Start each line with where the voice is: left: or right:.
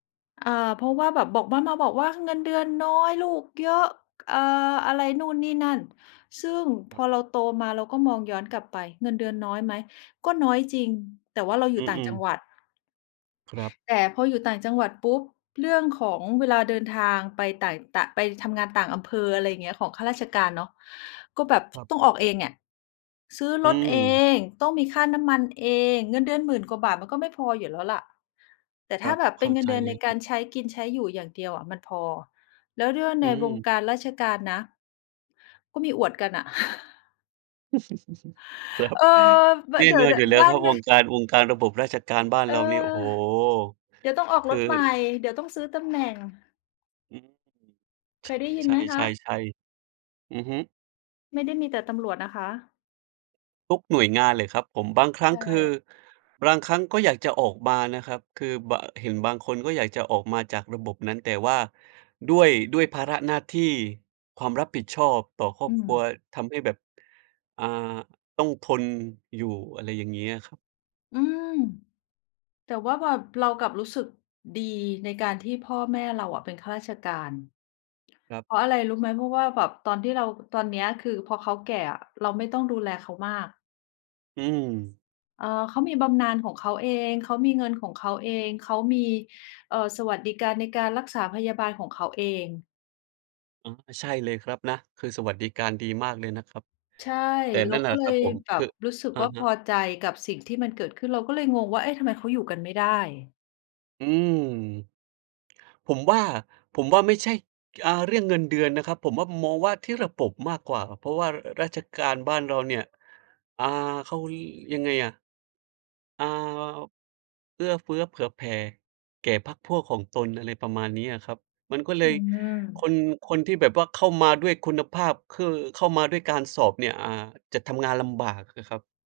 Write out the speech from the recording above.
left: อา เพราะว่าแบบ บอกมา มาบอกว่า "เงินเดือนน้อย ลูกเยอะ" ก อ่า อะไรนู่นนี่นั่น ซึ่งพ
right: ครับ
left: อเราโตมาเราก็มองย้อนกลับไป เงินเดือนน้อยไหม ก็น้อยจริง แต่ว่าเราอย
right: อ
left: ู
right: ื
left: ่ต่างจ
right: อ
left: ัง
right: ๆ
left: หวัด
right: ครับ
left: แต่พออยู่ต่างจังหวัดปุ๊บ เรื่องของเวลาเดินทางไปต่าง ต ไปทำงานต่างอำเภอ อะไรอย่างนี้ ของข้าราชการเนาะ ก็แบบ
right: ครับ
left: ต้องออกเองอะ ซื้อ
right: อื
left: รถเอ
right: ม
left: ง ต้องมีค่าน้ำมันเอง เงินเดือน 10,000 กว่าบาท มันก็ไม่พออยู่แล้วแหละ แต่
right: ค
left: ถ
right: ร
left: ้
right: ั
left: า
right: บ
left: แบบ
right: เ
left: เ
right: ข
left: ป็
right: ้
left: น
right: า
left: เงิ
right: ใ
left: น
right: จ
left: เดือน
right: เล
left: ใน
right: ยค
left: ก
right: รั
left: า
right: บ
left: รใช้กินใช้อยู่อย่างเดียวอะมันพอ แล้วเรื่อง
right: อื
left: ในวง
right: ม
left: การราชการนะ ก็มีอวดกันน่ะ
right: ครับ
left: เออ บ
right: แน่
left: เดี๋ย
right: น
left: ว
right: อนอยู่แล้
left: ๆ บ
right: ว
left: ้า
right: คร
left: น
right: ับ
left: น
right: ว
left: ะ
right: งการ วงการระบบราชการบ้าน
left: เออ
right: เรานี่ โอ้โฮ!
left: เดี๋ยวต้องออก
right: ค
left: ร
right: ือ
left: ถ ใหม่ เดี๋ยวต้องซื้อตำแหน่ง
right: อืม
left: เค
right: ใ
left: ยได้ยิน
right: ช
left: ไหมคะ?
right: ่ ๆ ๆ ๆ อือฮึ
left: ไม่ได้มีแต่ตำรวจนะคะ
right: ทุกหน่วยงานแหละครับผม บาง ครั
left: ใช
right: ้งคือ
left: ่
right: บางครั้งก็อยากจะออกมานะครับ คือ บา เห็นบางคนก็อยากจะออกมาจากระบบนั้น แต่ว่าด้วย ด้วยภาระหน้าที่ ความรับผิดชอบต่อครอ
left: อื
right: บครัว
left: ม
right: ทำให้แบบ อ่า ต้องทนอยู่ อะไรอย่างนี้อะครับ
left: อืม แต่ว่าแบบเรากลับรู้สึกดีในการที่พ่อแม่เราอะเป็นข้าราชการ
right: ครับ
left: เพราะอะไรรู้ไหม เพราะว่าแบบตอนที่เรา ตอนเนี้ย คือพอเขาแก่อะเราไม่ต้องดูแลเขามาก
right: อืม
left: เอ่อ เค้ามีบำนาญของเขาเอง เขามีเงินของเขาเอง เขามี เอ่อ สวัสดิการในการรักษาพยาบาลของเขาเอง
right: อา ใช่เลยครับนะ คือสวัสดิการดีมากเลยนะครับ
left: ใช่
right: แต่
left: เร
right: น
left: า
right: ั่นแหล
left: ก
right: ะ
left: ็เล
right: ครับ
left: ย
right: ผม
left: แบ
right: คื
left: บ
right: อ
left: รู้สึก
right: อะ
left: ว่า
right: ฮ
left: พ
right: ะ
left: อใจกับสิ่งที่มันเกิดขึ้น เราก็เลยงงว่า เอ๊ะ ทำไมเขาอยู่กันไม่ได้?
right: อืม ผมว่า ผมว่าไม่ใช่ อ่า เรื่องเงินเดือนนะครับ ผมว่ามองว่าที่ระบบมากกว่า เพราะว่า อ ราชการบ้านเราเนี่ย อ่า เขา ยังไงอะ อ่า เอื้อเฟื้อเผื่อแผ่แก่พรรคพวกของตน อะไรประมาณนี้อะครับ มันก็เล
left: อื
right: ย ค
left: ม
right: น คนที่แบบว่าเข้ามาด้วยคุณภาพ คือเข้ามาด้วยการสอบเนี่ย อ่า จะทำงานลำบากอะครับ